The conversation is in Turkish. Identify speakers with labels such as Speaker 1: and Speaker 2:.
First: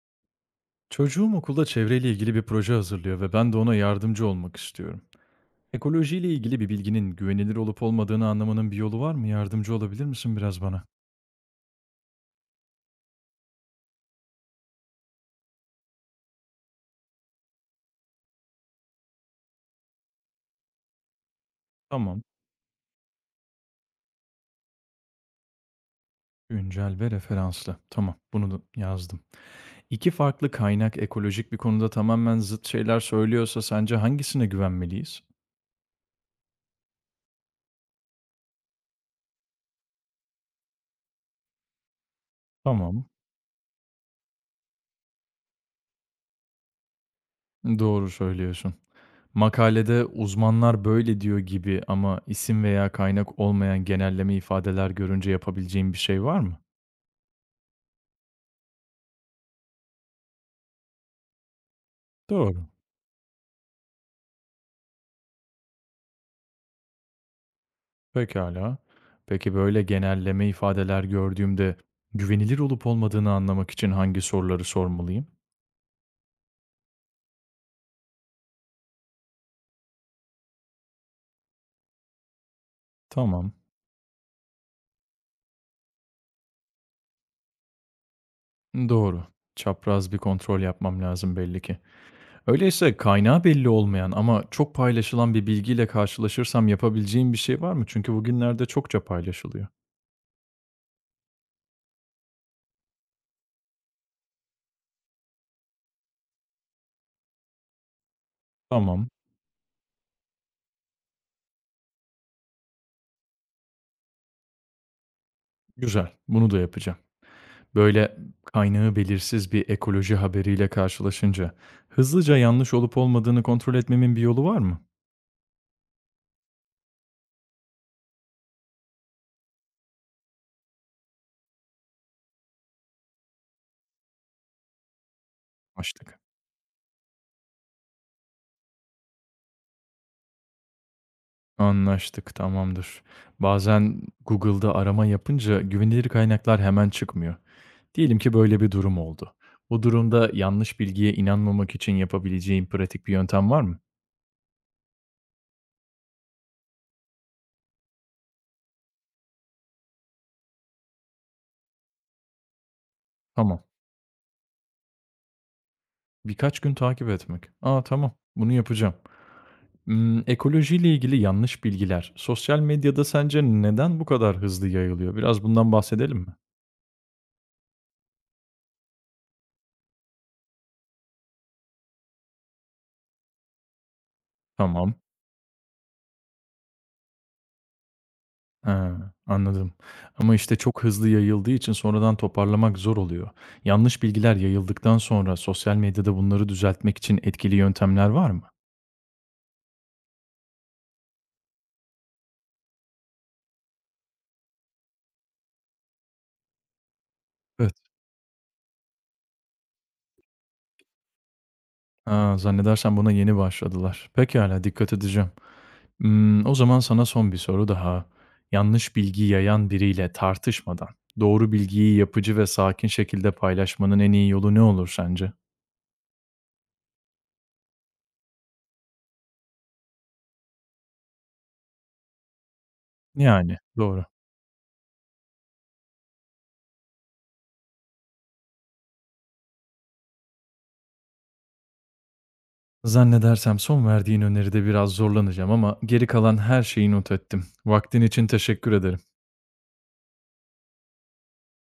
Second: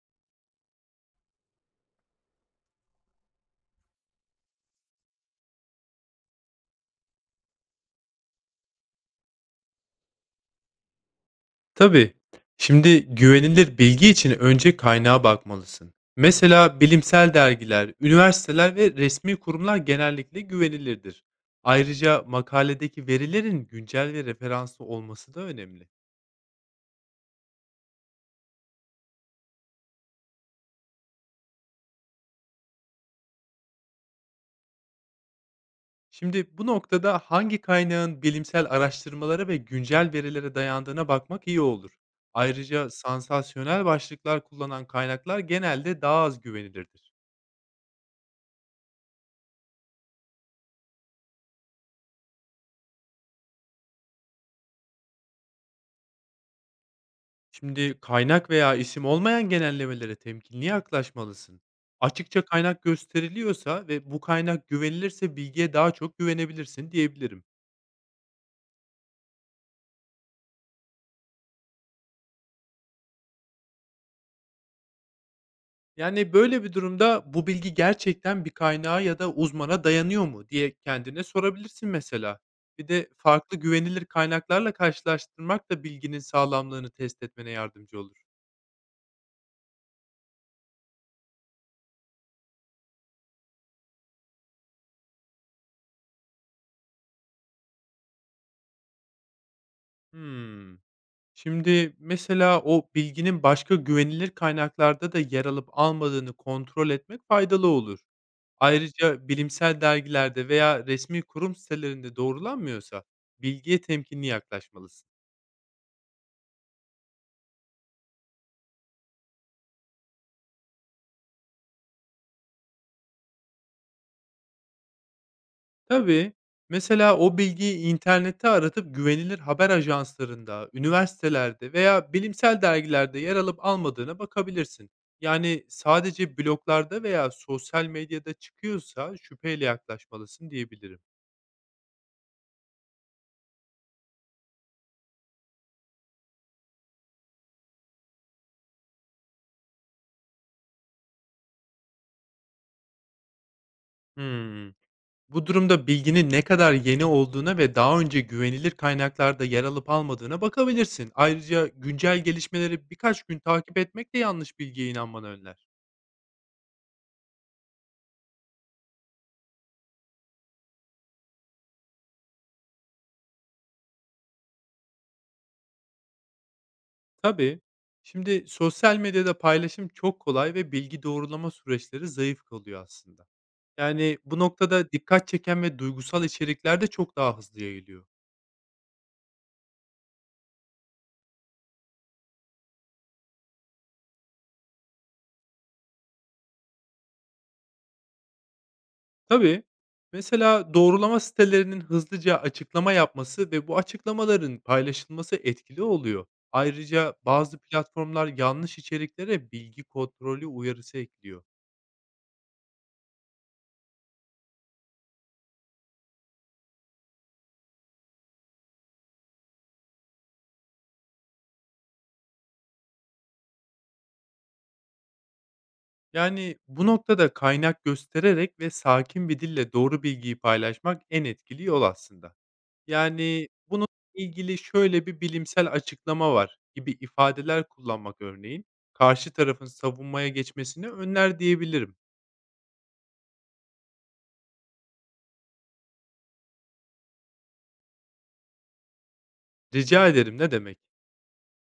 Speaker 1: Çocuğum okulda çevreyle ilgili bir proje hazırlıyor ve ben de ona yardımcı olmak istiyorum. Ekolojiyle ilgili bir bilginin güvenilir olup olmadığını anlamanın bir yolu var mı? Yardımcı olabilir misin biraz bana?
Speaker 2: Tabii. Şimdi güvenilir bilgi için önce kaynağa bakmalısın. Mesela bilimsel dergiler, üniversiteler ve resmi kurumlar genellikle güvenilirdir. Ayrıca
Speaker 1: Tamam.
Speaker 2: makaledeki verilerin güncel ve referanslı olması da önemli.
Speaker 1: Güncel ve referanslı. Tamam, bunu da yazdım. İki farklı kaynak ekolojik bir konuda tamamen zıt şeyler söylüyorsa sence hangisine güvenmeliyiz?
Speaker 2: Şimdi bu noktada hangi kaynağın bilimsel araştırmalara ve güncel verilere dayandığına bakmak iyi olur. Ayrıca
Speaker 1: Tamam.
Speaker 2: sansasyonel başlıklar kullanan kaynaklar genelde daha az güvenilirdir.
Speaker 1: Doğru söylüyorsun. Makalede uzmanlar böyle diyor gibi ama isim veya kaynak olmayan genelleme ifadeler görünce yapabileceğim bir şey var mı?
Speaker 2: Şimdi kaynak veya isim olmayan genellemelere temkinli yaklaşmalısın. Açıkça
Speaker 1: Doğru.
Speaker 2: kaynak gösteriliyorsa ve bu kaynak güvenilirse bilgiye daha çok güvenebilirsin diyebilirim.
Speaker 1: Pekâlâ. Peki, böyle genelleme ifadeler gördüğümde güvenilir olup olmadığını anlamak için hangi soruları sormalıyım?
Speaker 2: Yani böyle bir durumda bu bilgi gerçekten bir kaynağa ya da uzmana dayanıyor mu diye kendine sorabilirsin mesela. Bir de
Speaker 1: Tamam.
Speaker 2: farklı güvenilir kaynaklarla karşılaştırmak da bilginin sağlamlığını test etmene yardımcı olur.
Speaker 1: Doğru. Çapraz bir kontrol yapmam lazım belli ki. Öyleyse kaynağı belli olmayan ama çok paylaşılan bir bilgiyle karşılaşırsam yapabileceğim bir şey var mı? Çünkü bugünlerde çokça paylaşılıyor.
Speaker 2: Hmm. Şimdi mesela o bilginin başka güvenilir kaynaklarda da yer alıp almadığını kontrol etmek faydalı olur.
Speaker 1: Tamam,
Speaker 2: Ayrıca bilimsel dergilerde veya resmi kurum sitelerinde doğrulanmıyorsa bilgiye temkinli yaklaşmalısın.
Speaker 1: güzel. Bunu da yapacağım. Böyle kaynağı belirsiz bir ekoloji haberiyle karşılaşınca hızlıca yanlış olup olmadığını kontrol etmemin bir yolu var mı?
Speaker 2: Tabii, mesela o bilgiyi internette aratıp güvenilir haber ajanslarında, üniversitelerde veya bilimsel dergilerde yer alıp almadığına bakabilirsin. Yani
Speaker 1: Anlaştık.
Speaker 2: sadece bloglarda veya sosyal medyada çıkıyorsa şüpheyle yaklaşmalısın diyebilirim.
Speaker 1: Anlaştık, tamamdır. Bazen Google'da arama yapınca güvenilir kaynaklar hemen çıkmıyor. Diyelim ki böyle bir durum oldu. Bu durumda yanlış bilgiye inanmamak için yapabileceğim pratik bir yöntem var mı?
Speaker 2: Hmm. Bu durumda bilginin ne kadar yeni olduğuna ve daha önce güvenilir kaynaklarda yer alıp almadığına bakabilirsin. Ayrıca güncel gelişmeleri birkaç gün
Speaker 1: Tamam.
Speaker 2: takip etmek de yanlış bilgiye inanmanı önler.
Speaker 1: Birkaç gün takip etmek. Aa tamam. Bunu yapacağım. Hmm, ekolojiyle ilgili yanlış bilgiler sosyal medyada sence neden bu kadar hızlı yayılıyor? Biraz bundan bahsedelim mi?
Speaker 2: Tabii. Şimdi sosyal medyada paylaşım çok kolay ve bilgi doğrulama süreçleri zayıf kalıyor aslında. Yani bu noktada
Speaker 1: Tamam.
Speaker 2: dikkat çeken ve duygusal içerikler de çok daha hızlı yayılıyor.
Speaker 1: Ha, anladım. Ama işte çok hızlı yayıldığı için sonradan toparlamak zor oluyor. Yanlış bilgiler yayıldıktan sonra sosyal medyada bunları düzeltmek için etkili yöntemler var mı?
Speaker 2: Tabii. Mesela doğrulama sitelerinin hızlıca açıklama yapması ve bu açıklamaların paylaşılması etkili oluyor. Ayrıca bazı
Speaker 1: Evet.
Speaker 2: platformlar yanlış içeriklere bilgi kontrolü uyarısı ekliyor.
Speaker 1: Ha, zannedersem buna yeni başladılar. Pekala, dikkat edeceğim. Hmm, o zaman sana son bir soru daha. Yanlış bilgi yayan biriyle tartışmadan doğru bilgiyi yapıcı ve sakin şekilde paylaşmanın en iyi yolu ne olur sence?
Speaker 2: Yani bu noktada kaynak göstererek ve sakin bir dille doğru bilgiyi paylaşmak en etkili yol aslında. Yani
Speaker 1: Yani,
Speaker 2: bunun
Speaker 1: doğru.
Speaker 2: ilgili şöyle bir bilimsel açıklama var gibi ifadeler kullanmak örneğin karşı tarafın savunmaya geçmesini önler diyebilirim.
Speaker 1: Zannedersem son verdiğin öneride biraz zorlanacağım ama geri kalan her şeyi not ettim. Vaktin için teşekkür ederim.
Speaker 2: Rica ederim, ne demek?